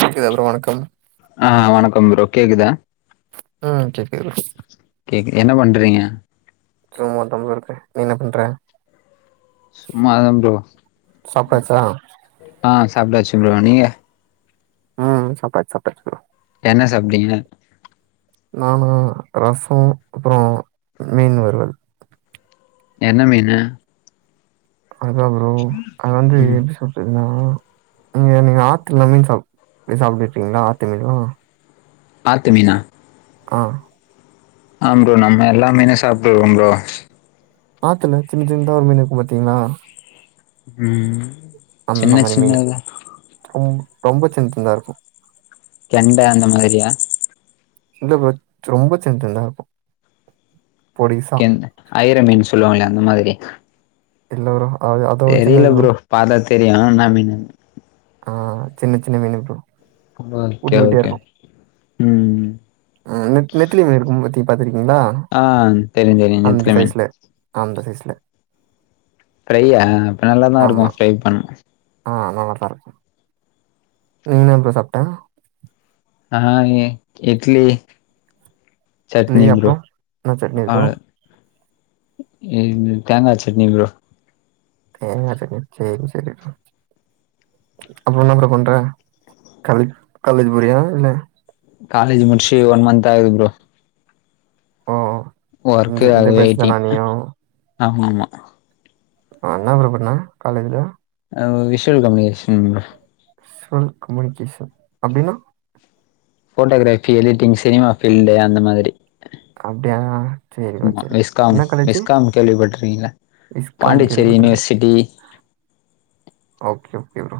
கேக்குதா ப்ரோ வணக்கம் ஆ வணக்கம் ப்ரோ கேகுதா ம் கேக்குது ப்ரோ கேக்கு என்ன பண்றீங்க சும்மாத்தா ப்ரோ இருக்கே நீ என்ன பண்ற சும்மாதாம் ப்ரோ சாப்ட்டாச்சா ஆ சாப்டாச்சு ப்ரோ நீங்க ம் சாப்டாச் சாப்டாச்சு ப்ரோ என்ன சாப்டீங்க நானா ரசோ அப்றோ மீன் வருவல் என்ன மீனு அதா ப்ரோ அது வந்து ம் எப்டி சொல் டின்னா நீங்க நீங்க ஆத்துல மீன் சாப் இது சாப்டுடீங்ளா ஆத்து மீன்லா ஆத்து மீனா ஆ ஆ ப்ரோ நம்ம எல்லா மீனு சாப்ட்ருக்கன் ப்ரோ ஆத்துல சின்ன சின்னதா ஒரு மீன் இருக்கும் பாத்தீங்களா ம் அந்த சின்ன மாரி மீனு சின்னதா ரொம் ரொம்ப சின் சின்னதா இருக்கும் கெண்ட அந்த மாதிரியா இல்ல ப்ரோ ரொம்ப சின் சின்ந்தா தா இருக்கும் பொடிசு கெண் ஐயிர மீன் சொல்லுவாங்களே அந்த மாதிரி இல்ல ப்ரோ அது அத விட சின்னது ப்ரோ பாத்தா தெரியும் என்ன மீனுனு ஆ சின்னச்சின்ன மீனு ப்ரோ கும்ப ஓகே குட்டி குட்டியா ஓகே ம் ஆ நெத் நெத்திலி மீன் இருக்கும் பத்தி பாத்துருக்கீங்களா ஆ தெரியு தெரியும் நெத்திலி மீன் அந்த சைஸ்ல ஃப்ரையா அப்ப நல்லாதா ஆமா. இருக்கும் ஃப்ரை பண் ஆ நல்லாதா இருக்கும் நீ என்ன ப்ரோ சாப்ட்ட நா இட்லி இட்லி சட்னி ப்ரோ அப்புறம்? என்ன சட்னி ப்ரோ? அவ்ளோ இங்க தேங்கா சட்னி ப்ரோ தேங்கா சட்னியா செரி செரி ப்ரோ அப்றோம் என்ன ப்ரோ பண்ற காலேஜ் காலேஜ் போறியா இல்ல காலேஜி முடிச்சி ஒன் மந்த் ஆகுது ப்ரோ ஓ இந்த ஒர்க்குகாக இந்த பேட்ச் தானா வெயிட்டிங் நீயும்? ஆமா ஆமா ஆ என்ன ப்ரோ பண்ண காலேஜ் ல ஆ visual communication bro visual communication அப்டின்னா போட்டோகிராபி எடிட்டிங் சினிமா ஃபீல்ட் அந்த மாதிரி அப்டியா சரி ப்ரோ, ஆமா சரி ப்ரோ. விஸ்காம் என்ன காலேஜு? விஸ்காம் கேள்விப்பட்டுருக்கீங்கள இஸ்காம் பாண்டிச்சேரி கேள்விப்பட்டுருக்கேன். யுனிவர்சிட்டி ஓகே ஓகே ப்ரோ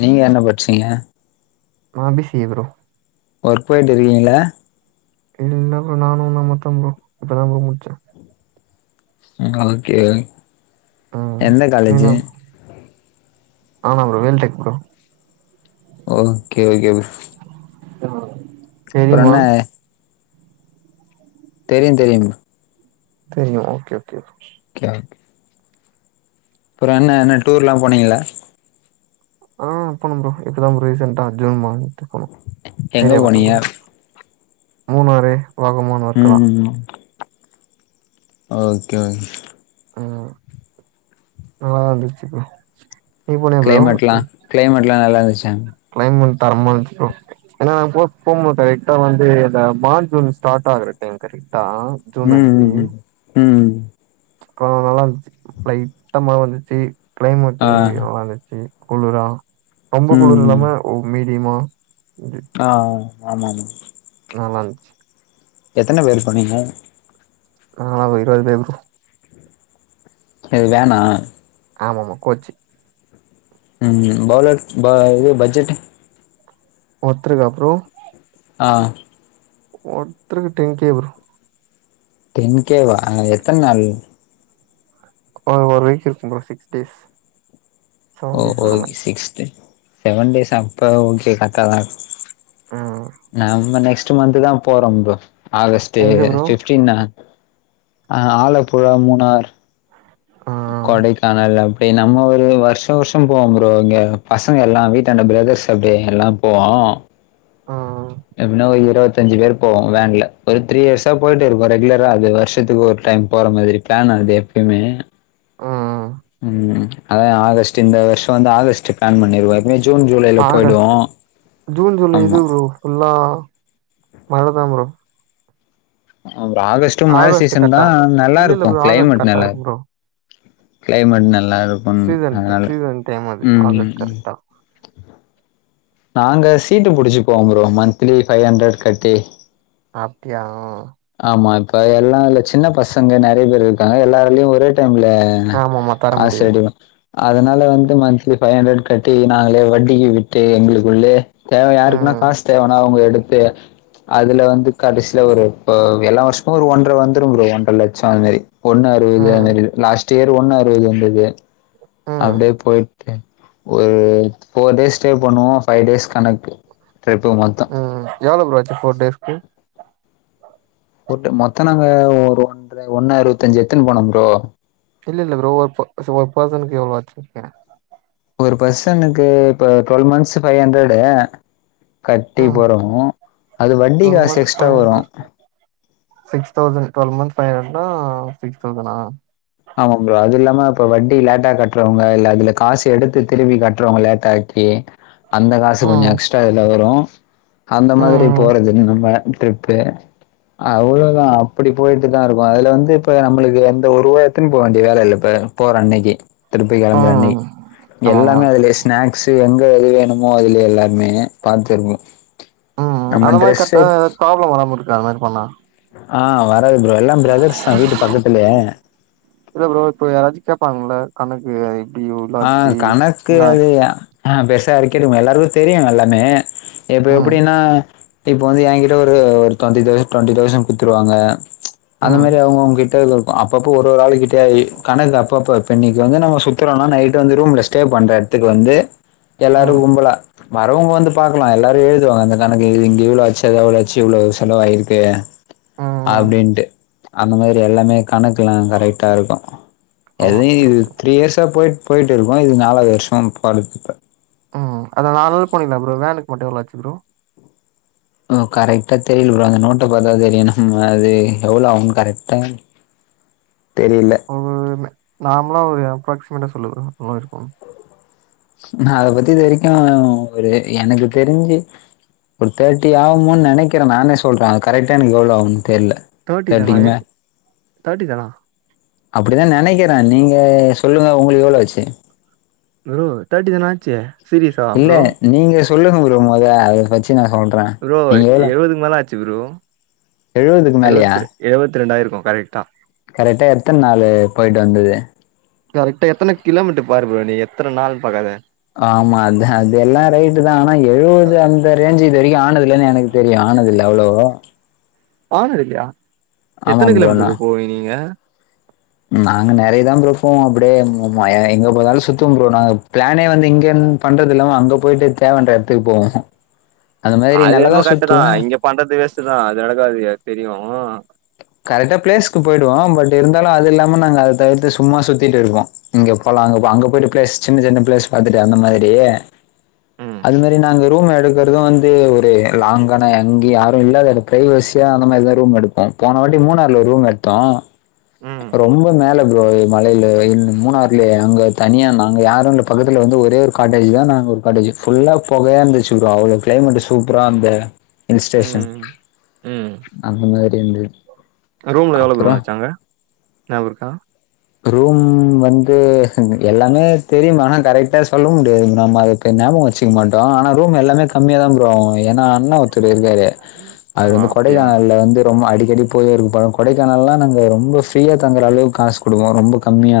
நீங்க என்ன படிச்சீங்க நா B C A bro work போயிட்டு இருக்கீங்களா இல்ல ப்ரோ நானும் உன்ன மாரிதா ப்ரோ இப்போதா ப்ரோ முடிச்சே நீங்களா ஓகே ஆ எந்த வேணு காலேஜி ஆமா bro Veltech bro okay okay bro ம் அப்றோ என்ன தெரியு தெரியு தெரியு ஓகே ஓகே கியா அப்றோ என்ன என்ன டூர்ல்லா போனீங்கிளா ஆ போனோம் ப்ரோ இப்பதா ப்ரோ ரீசன்டா ஜூன் மன் டுருக்கனு எங்க ஏரியா பசங்க போனீங்க கூட மூணாறு வாகமொன் ம் ம் ஓகே ஓ ம் நல்லா இருந்துச்சு ப்ரோ நீ போனியா ப்ரோ க்ளைமேட்லா க்ளைமேட்லா நல்லாந்துச்சே க்ளைமேட் தரமா இருந்துச்சு ப்ரோ ஏன்னா நாங்க [unintelligible] கரெக்ட்டா வந்து இந்த மார்ச் ஜூன் ஸ்டார்ட் ஆகுற டைம் கரெக்டா ஜூன் ம் அஞ்சு ம் ம் ம் அப்றோ நல்லா இருந்துச்சு லைட்டா மழ வந்துச்சு ஆ க்ளைமேட்டு நல்லாருந்து செரி குளரா ரொம்ப ம் குளரா ம் இல்லாமாஒ மீடியமா [unintelligible] ஆ ஆமா ஆமா நல்லாருந்துச்சு எத்தன பேரு போணீங்க நாங்களா ஒரு இருவது பேரு இருக்கு இது வேணா ஆமா ஆமா கோச்சி ம் பலர் பா இது பட்ஜெட் ஒர்த்திருக்கா ப்ரோ ஆ ஒர்த்தக்கு [unintelligible] டென்கே வா எத்தன் நாள் அ ஒரு வீக் இருக்கு ப்ரோ சிக்ஸ் டேஸ் செவன் ஓ டேஸ் அந்த ஓகே மாரி சிக்ஸ் டேஸ் செவன் டேஸ் அப்ப ஓகே கரெக்டாதா இருக்கு ம் நாம நெக்ஸ்ட் மந்த் தா போறோ ப்ரோ ஆகஸ்ட்டு எங்க ப்ரோ விவ் பின்னா அ ஆலப்புழா மூணார் ஆ கொடைகானல் அப்டி நம்ம ஒரு வருஷோ வருஷோ போவோ ப்ரோ இங்க பசங்கள் எல்லா வீட்ட அண்ட பிரதர்ஸ் அப்டியே எல்லா போவோ ம் எப்டின ஒரு இருபத்தஞ்சு பேரு போவோ வேன்ல ஒரு த்ரீ இயர்ஸா போயிட்டு இருக்கோ ரெகுலரா அது வருஷத்துக்கு ஒரு டைம் போற மாதிரி ப்ளான் அது எப்பயுமே அ அ ம் அதா ஆகஸ்டு இந்த வருஷ வந்து ஆகஸ்டு பிளான் பண்ணிருவோ இனி ஜுன் ஜூலைல போய்டுவோ ஆகஸ்ட் ஜூன் ஜூலை ஆமா இது ப்ரோ ஃபுல்லா மழதா ப்ரோ அப்ற ஆகஸ்டு மழ ஆகஸ்ட் சீசன்தா கரெக்டா இல்ல இல்ல நல்லாருக்கு ப்ரோ ஆகஸ்ட் கிளைமேட் கரெக்டா நல்லா இருக்கும் ப்ரோ கிளைமேட் நல்லாருக்குன் சீசன் டை அதனால சீசன் டைம் அது ம் ம் ஆகஸ்ட் ம் கரெக்டா நாங்க சீட்டு புடிச்சிப்போ ப்ரோ மந்த்த்லி ஃபைவ் ஹண்ட்ரட் கட்டி அப்டியா ஆமா இப்ப எல்லா இதுல சின்ன பசங்க நெறைய பேர் இருக்காங்க எல்லாரையு ஒரே டைம்ல ம் ஆமாமா தர காசு முடியாது எதுவு அதனால வந்து மந்த்லி ஃபைவ் ஹண்ட்ரட் கட்டி நாங்களே வட்டிக்கு விட்டு எங்களுக்குள்ளே தேவை யாருக்குன்னா ம் காசு தேவைன்னா அவங்க எடுத்து அதுல வந்து கடைசியில ஒரு எல்லா வருஷமுமஒரு ஒன்ர ப்ரோ ஒன்றர லட்ச அதுமாரி ஒண்ணு அறுபது ம் அந்த லாஸ்ட் இயர் ஒண்ணு அறுவது இருந்தது ம் அப்டியே போயி ஒரு போர்டேஸ் ஸ்டே பண்ணுவோ ஃபைவ் டேஸ் கணக்கு டூ மந்த்தா ம் எவ்வளோ ப்ரோ ஆச்சு போர் டேஸ்க்கு போர் டே மொத்த நாங்க ஒரு ஒன்ற ஒண்ணு அறுவத்தஞ்சு எத்துன் போனோ ப்ரோ இல்ல இல்ல ப்ரோ ஒரு ஒரு ப்ராஸ்ஸஸ்க்கு எவ்ளோ ஆச்ச கேக்குறே ஒரு பர்சனுக்கு to twelve months five hundred கட்டி ம் போறனு அது வட்டி டுவெல் காசு மந்த் எக்ஸ்ட்ரா ஃபைவ் வரு hundred six thousand twelve month five ஹன்னா சிக்ஸ் தௌசனா ஆமா ப்ரோ அது இல்லாம இப்ப வட்டி லேட்டா கட்டுறவங்க இல்ல அதுல காசு எடுத்து திருப்பி கட்றவங்க லேட்டாச்சி டி அந்த காசு கொஞ்ச ம் எக்ஸ்ட்ரா இதுல வரு அந்த ம் மாதிரி ம் போறது நம்ம ட்ரிப் பு அவ்வளதா அப்படி போயிட்டுதா இருக்கோ அதுல வந்து இப்ப நம்மளுக்கு எந்த ஒருவா எத்துன் போக வேண்டிய வேல இல்ல பாரு போற அன்னைக்கு திருப்பி கெளம்புற அன்னை ம் ஆமா ஆமா எல்லாமே அதுலே ஸ்நாக்ஸு எங்க எது வேணுமோ அதுல எல்லாருமே பாத்துருப்போ ம் ம் அந்த மாரி கட்னா ப்ராப்ளம் வராம இருக்கா அந்த மாரி பண்ணா ஆ வராது ப்ரோ எல்லா பிரதர்ஸ் தா வீட்டு பக்கத்துலயே இல்ல ப்ரோ இப்ப யாராச்சு கேப்பாங்கல்ல கணக்கு எப்டி எவ்ளோ ஆ ஆச்சு கணக்கு என்ன அது ஆச்சு ஆ வெசாரிக்கனு எல்லாருக்கு தெரியு எல்லாமே இப்ப ம் எப்புடின்னா இப்ப வந்து எங்கிட்ட ஒரு ஒரு ட்வண்டி தௌசண் டுவெண்ட்டி தௌசண் குடுத்துருவாங்க அந்த ம் மாரி அவங்கவங்க கிட்ட அப்பப்ப ஒரு ஆளு கிட்ட கணக்கு அப்பப்ப இப்ப இன்னிக்கு வந்து நாங்க சுத்தற ன்னா நைட் வந்து ரூம்ல ஸ்டே பண்ற எடத்துக்கு வந்து எல்லாரு ம் கும்பலா வரவங்க வந்து பாக்கலா எல்லாரு எழுதுவாங்க அந்த கணக்கு இங்க இவ்ளோ ஆச்சு அது அவ்ளோ ஆச்சு இவ்ள செலவாயிருக்கு ம் ம் அப்டின்ட்டு அந்த மாதிரி எல்லாமே கணக்கெல்லா கரெக்டா இருக்கு ஆ எதுவு ஓகே இது ஓகே த்ரீ இயர்ஸா போயிட் போயிட்ருக்கோ இது நாலாது வருஷ போறதிப்ப ம் அதா நாலு நாள் போனிங்கல ப்ரோ வேனுக்கு மட்டு எவ்ள ஆச்சு ப்ரோ ப்ரோ கரெக்டா தெரில ப்ரோ அந்த நோட்ட பாத்தா தெரியு நம்ம அது எவ்ளோ ஆகு கரெக்டா தெரில ஒரு நார்மலா ஒரு அப்ராக்சிமேட்டா சொல்லு ப்ரோ எவ்ள இருக்கு நா அத பத்தி இது வரைக்கு ஒரு எனக்கு தெரிஞ்சு ஒரு தேட்டி ஆகுமோன் நெனைக்கற நானே சொல்ற அது கரெக்டா எனக்கு எவ்ளோ ஆகுனு தெர்ல தேட்டி தானா தேர்ட்டிக்கு மே என் தேட்டி தானா அப்படிதா நெனைக்கிறே நீங்க சொல்லுங்க உங்களுக்கு எவ்ள ஆச்சு ப்ரோ தேட்டி தான ஆச்சு சீரியஸா இல்ல ப்ரோ நீங்க சொல்லுங்க ப்ரோ மொத அத வெச்சு நா சொல் ப்ரோ எழவதுக்கு மேல ஆச்சு ப்ரோ எழுவதுக்கு மேலயா எழுவத்ர எழுவத் ரெண்டாயிருக்கு கரெக்டா கரெக்டா எத்தன் நாளு போயிட்டு வந்தது கரெக்டா எத்தன கிலோமீட்டர் பாரு ப்ரோ நீ எத்த நாள் பாக்காத ஆமா அந்த அது எல்லா ரைட்டு் தா ஆனா எழுவது அந்த ரேஞ்சு இது வரைக்கு ஆனதுல்லனு எனக் வெரியு ஆனது இல்ல அவ்ளவா ஆனதில்லயா ஆமா எத்தன ப்ரோ நா கிலோமீட்டர்கு போவிங்க நீங்க நாங்க நறைய தா ப்ரோ ஃபோ அப்டேயே [unintelligible] எங்க போதாலு சுத்தம் ப்ரோ நாங்க பிளானே வந்து இங்கந் பண்றது இல்லாம அங்க போயிட்டு தேவன்ற எடத்துக்கு போவே அது என்மோ கரெட்டுதா இங்க பண்றது வேஸ்ட்தா அது நடக்காது தெரியு கரெட்டா பிளேஸ்க்கு போய்டுவோ பட் இருந்தாலு அது இல்லாம நாங்க அத தவிர்த்து சும்மா சுத்திட்டுருப்போ இங்க போலா அங்க அங்க போய்ட்டு பிளேஸ் சின்ன சின்ன பிளேஸ் பாத்துட்டு அந்த மாதிரி ம் அது மாரி நாங்க ரூம் எடுக்குறது வந்து ஒரு லாங்கான அங்கி யாரு இல்லாத எட பிரைவசியா அந்த மாரிதா ரூம் எடுப்பே போன வாட்டி மூணாறுல ஒரு ரூம் எடுத்தோ ம் ரொம்ப மேல ப்ரோ மலைல வெய் மூணாறுலயே அங்க தனியா நாங்க யாரு எங்களுக் பக்கத்தில வந்து ஒரே ஒரு காட்டேஜ் தா நாங்க ஒரு காட்டேஜ் ஃபுல்லா பொகையாக இருந்துச்சு ப்ரோ அவ்ளோக் கிளைமேட் சூப்பரா அந்த ஹில்ஸ்டேஷன் ம் அந்த மாரி வந்து ரூமில எவ்ளோ ப்ரோ வன்ச்சங்க நியாபருக்கா ரூம் வந்து எல்லாமே தெரியுமா ஆனா கரெட்டா சொல்ல முடியாது நம்ம அதுக் ஞாபகோ வச்சுக்க மட்டே ஆனா ரூம் எல்லாமே கம்மியா தா ப்ரோ ஆவு ஏனா அண்ணா துடு இருக்காரு அது ஆ வந்து அப்டியா கொடைக்கானல்ல வந்து ரொம்ப அடிக்கடி போய்ருக்கு பழோ கொடைக்கானல்லா நாங்க ரொம்ப ஃப்ரீயா தங்குற அளவுக் காசு குடுக்குறோ ரொம்ப கம்மியா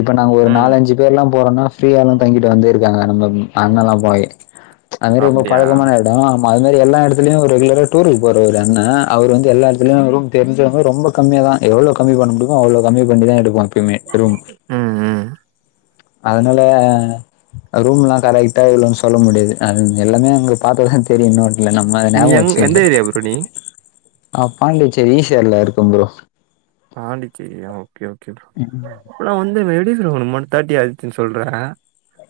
இப்ப நாங்க ஒரு ம் நாலஞ்சு பேருல்லா போறோம்னா ஃப்ரீயாலா தங்கிட்டு வந்திருக்காங்க நம்ம அண்ணல்லா போய் அங்கிட்டு ரொம்ப அப்டியா பழகமானது ஆமா அது மாரி எல்லா எடத்துலயு ரெகுலரா டூருக்கு போற ஒரு அண்ண அவரு வந்து எல்லா எடத்துலயு ரூம் தெரிஞ்சவங்க ரொம்ப கம்மியா தா எவ்ளோ கம்மி பண்ண முடியுமோ அவ்ளே கம்மி பண்ணிதா எடுப்போ எப்போமே ரூம் உ உ அதுனால ரூம்லா கரெட்டா இவ்ளோனு சொல்ல முடியாது எல்லாமே அங்க பாத்து தா தெரியுமா [unintelligible] எங்க எந்த ஏரியா புரோ நீ நா பாண்டிச்சேரி ஈசிஆர்ல இருக்க ப்ரோ பாண்டிச்சேரியா ஓகே ஓகே ப்ரோ அப்பல்லா வந்து வெளி புரோ நம்ம தேர்டி ஆச்சு சொல்ற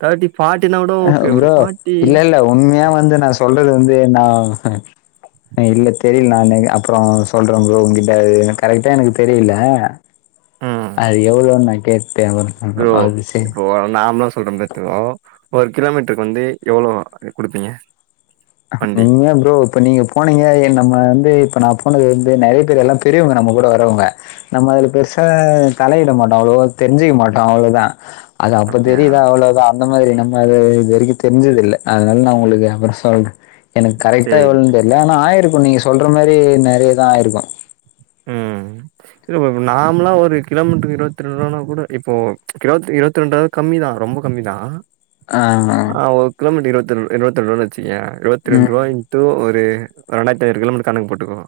தேட்டி ஃபாட்டினா கூட ஓகே ஒரு ப்ரோ ஃபாட்டி இல்ல இல்ல உண்மையா வந்து நா சொல்றது வந்து நா இல்ல தெரியல நா [unintelligible] அப்புறோ சொல்றே ப்ரோ உ கிட்ட கரெக்ட்டா எனக்கு தெரியல [inaudible] அது எவ்ளோன் நா கேட்டே [unintelligible] ப்ரோ அது செரி இப்போ நார்மலா சொல்றே பார் ப்ரோ ஒரு கிலோமீட்ருக்கு வந்து எவ்ளோ குடுப்பீங்க வண்டி நீயா ப்ரோ இப்ப நீங்க போனீங்க ஏ நம்ம வந்து இப்ப நா போனது வந்து நெறைய பேரு எல்லா பெரியவங்க நம்ம கூட வரவுங்க நம்ம அதுல பெருசா தலையிட மாட்டோ அவ்ளோ தெரிஞ்சுக்க மாட்டோ அவ்ளோ தா அது அப்ப அப்டியா தெரியுதா அவ்ளோ தா அந்த மாரி நம்ம இது இது வரைக்கு தெரிஞ்சதுல்ல அதுனால நா ஒங்களுக்கு அப்புறோ சொல்றே எனக்கு கரெட்டா சேரி எவ்ளோன்னு ப்ரோ தெரியல சேரி ஆனா ஆயிருக்கு நீங்க சொல்ற மாரி நெறையதா ஆயிருக்கு ம் இப்போ நார்மலா ஒரு கிலோமீட்ருக்கு இருவத்தி ரெண்டு ரூபா கூட இப்போ இருவத்தி இருபத்தி ரெண்டு கம்மிதா ரொம்ப கம்மிதா ஆ. ஆ ஒரு கிலோமீட்டருக்கு இருபத்தி ரெண் இருபத்தி ரெண்டு ரூபானு வச்சுக்கயே இருபத்தி ரெண்டு ம். ரூபாய் கு ஒரு ரெண்டாயிரத்து ஐநூறு கிலோமீட்ருக்கு கணக்கு போட்டுக்குங்க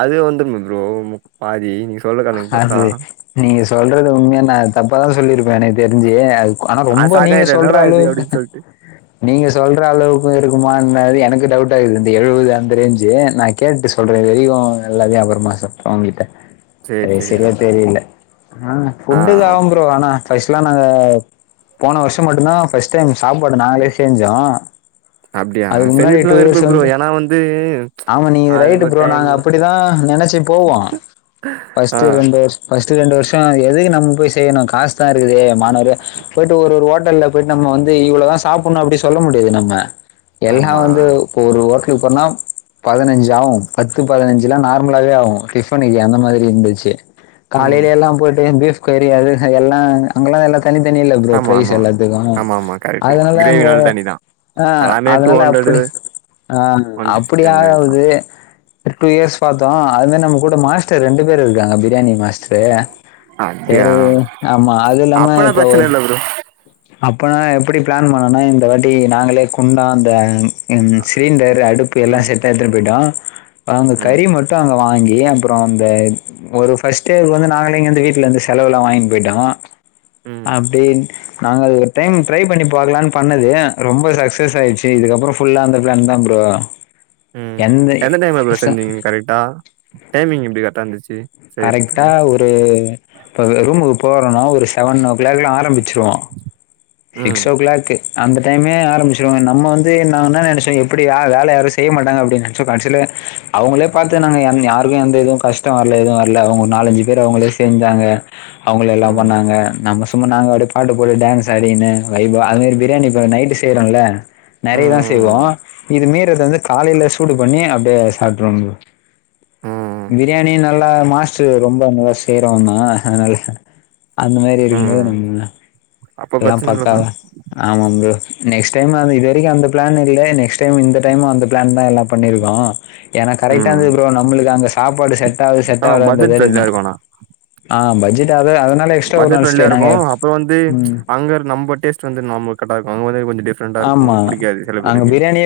அது வந்துருமே ப்ரோ பாதி நீங்க சொல்ற கணக் பாத்தா அது நீங்க சொல்றது உண்மையா நா தப்பதா சொல்லியிருப்பே எனக் தெரிஞ்சு அது ஆனா ஆ ரொம்ப அதிகோ நீங்க சாக்காயிட்டே என்னடா இது சொல்றாளவுக்கு அப்டின்னு சொல்ட்டு நீங்க சொல்ற அளவுக்கு இருக்குமா என்ன அது எனக்கு டவுட் ஆகுது இந்த எழுபது அந்த ரேஞ்சு நா கேட்டு சொல்றே இரு [unintelligible] எல்லாயு அப்றமா சொல்றே உங்க்கிட்ட சேரி ஆ சேரி ப்ரோ செரிய தெரில ஆ ஆ ஓகே [unintelligible] ஆனா ஃபர்ஸ்ட் எலா நாங்க போன வர்ஷோ மட்டுந்தா ஃபர்ஸ்ட் டைம் சாப்பாடு நாங்களே செஞ்சோ அப்டியா அதுக்கு முன்னாடி செஞ்சுட்டுலா டூ இருப்ப இயர்ஸ் ப்ரோ வந்து ஏன்னா வந்து ஆமா நீங்க அதுக்கு ரைட்டு ஒரு ப்ரோ நாங்க டைமு அப்படிதா நெனச்சி போவ ஆ ஃபஸ்ட்டு ரெண்டு வர்ஷ் ஃபஸ்டு ரென்டு வர்ஷோ எதுக்கு நம்ம போய் செய்யணு காசு தா இருக்குதே மாணவரே போயிட்டு ஒரு ஒரு ஹோட்டல்ல போயிட்டு நம்ம வந்து இவ்வளதா சாப்பின்ணு அப்டி சொல்ல முடியாது நம்ம எல்லா ஆமா வந்து ஒரு வொர்க்கு போனா பதினஞ்சாவு பத்து பதினஞ்சுனா நார்மலாவே ஆவு டிஃபனுக்கு அந்த மாதிரி இருந்துச்சு ம் காலைலெல்லா போயிட்டு பீப் கறி எல்லா அங்கல்லா எல்ல தனித்தனி இல்ல ப்ரோ ஆமா பரைஸ் ஆமா எல்லாத்துக்கு ஆமா ஆமா கரெக்ட்டு அதனால கிரேவி அங்க நல்ல தண்ணி தா ஆ எல்லாமே டூ அதனால ஹண்ட்ரடு அப்படி ஆ ஒன் ஃபிஃப்டி அந்த ரேஞ்ச் தா அப்படியாவது டூ இயர்ஸ் பாத்தோ அது மாதி நம்ம கூட மாஸ்டர் ரெண்டு பேரு இருக்காங்க பிரியாணி மாஸ்டரு அப்டியா சேரிங்க ஆமா அது இல்லாம அப்பனா இப்ப பிரச்சன ஒரு இல்ல ப்ரோ அப்போனா எப்டி பிளான் பண்ணோனா இந்த வாட்டி நாங்களே குண்டா அந்த சிலிண்டர் அடுப்பு எல்லா ம் செட்டா எடுத்துட்டு போய்டா அங்க ம் கறி மட்டு அங்க வாங்கி அப்றோ அந்த ஒரு ஃபர்ஸ்ட்டேக்கு வந்து நாங்களே இங்கிருந்து வீட்டுல இருந்து செலவுக்கெல்லா வாங்கிட்டு போயிட்டோ ம் அப்டின் நாங்க டைம் ட்ரை பண்ணி பாக்லான்னு பண்ணது ரொம்ப சக்ஸஸ் ஆச்சு இதுக்கப்றோ ஃபுல்லா அந்த பிளான் தான் ப்ரோ ம் எந்த டைம்ல ப்ரோ ச செஞ்சீங்க கரெக்டா டைமிங் எப்டி கரெக்டா இருந்துச்சு செய்யறதுக்கு கரெக்டா ஒரு இப்போ ரூமுக்கு போறோன்னா ஒரு செவன் ஓ கிளாக்லா ஆரம்பிச்சிருவோ சிக்ஸ் ம் ஓ கிளாக்கு அந்த டைமே ஆரம்பிச்சிருவங்க நம்ம வந்து நாங் என்ன நினைச்சோ எப்டியா வேல யாரு செய்ய மாட்டாங்க அப்டின்னு நெனச்சோ கடைசில அவுங்களே பாத்து நாங்க யாருக்கு எந்த இதுவு கஷ்டோ வரல எதுவு வர ல அவங்க நாலஞ்சு பேர் அவங்களே செஞ்சாங்க அவங்களே எல்லா ம் பண்ணாங்க நம்ம சும்மா நாங்க ஒரு பாட்டு போட்டு டான்ஸ் ஆடின்னு வைபா அது மாரி பிரியாணி நைட்டு செய்றோல நெறையா செய்வோ ம் இது மீதி வந்து காலைல சூடு பண்ணி அப்டியே சாப்ட்ருவோ ப்ரோ ம் பிரியாணி நல்லா மாஸ்டர் ரொம்ப நல்லா செய்றவன்தா அதனால அந்த மாரி இருக்கும்போது ம் நம்ம அப்ப எல்லா பிரச்சன இல்ல ப்ரோ பக்காத ஆமா ப்ரோ நெக்ஸ்ட் டைமு அது வரைக்கு எந்த பிளானு இல்ல நெக்ஸ்ட் டைம் இந்த டைம் அந்த பிளான் எல்லா பண்ணிருக்கோ எனக் கரெக்டா ம் இருந்துது ப்ரோ நம்மளுக்கு அங்க சாப்பாடு செட் ஆகுது செட் ஆனா பட்ஜெட் ஆகுலன்றது ஃப்ரெண்ட்லியா இருக்கு ஆனா ஆ பட்ஜெட் அத பட்ஜெட் ஃப்ரெண்ட்லிய இருக்கு அப்றோ வந்து ம் அங்க நம்ம டேஸ்ட் வந்து நமக் கரெக்டா இருக்கு அங்க வந்து கொஞ்சோ ப்ரெண்டா இருக்கு ஆமா புடிக்காது சில அங்க பேருக்கு பிரியாணியே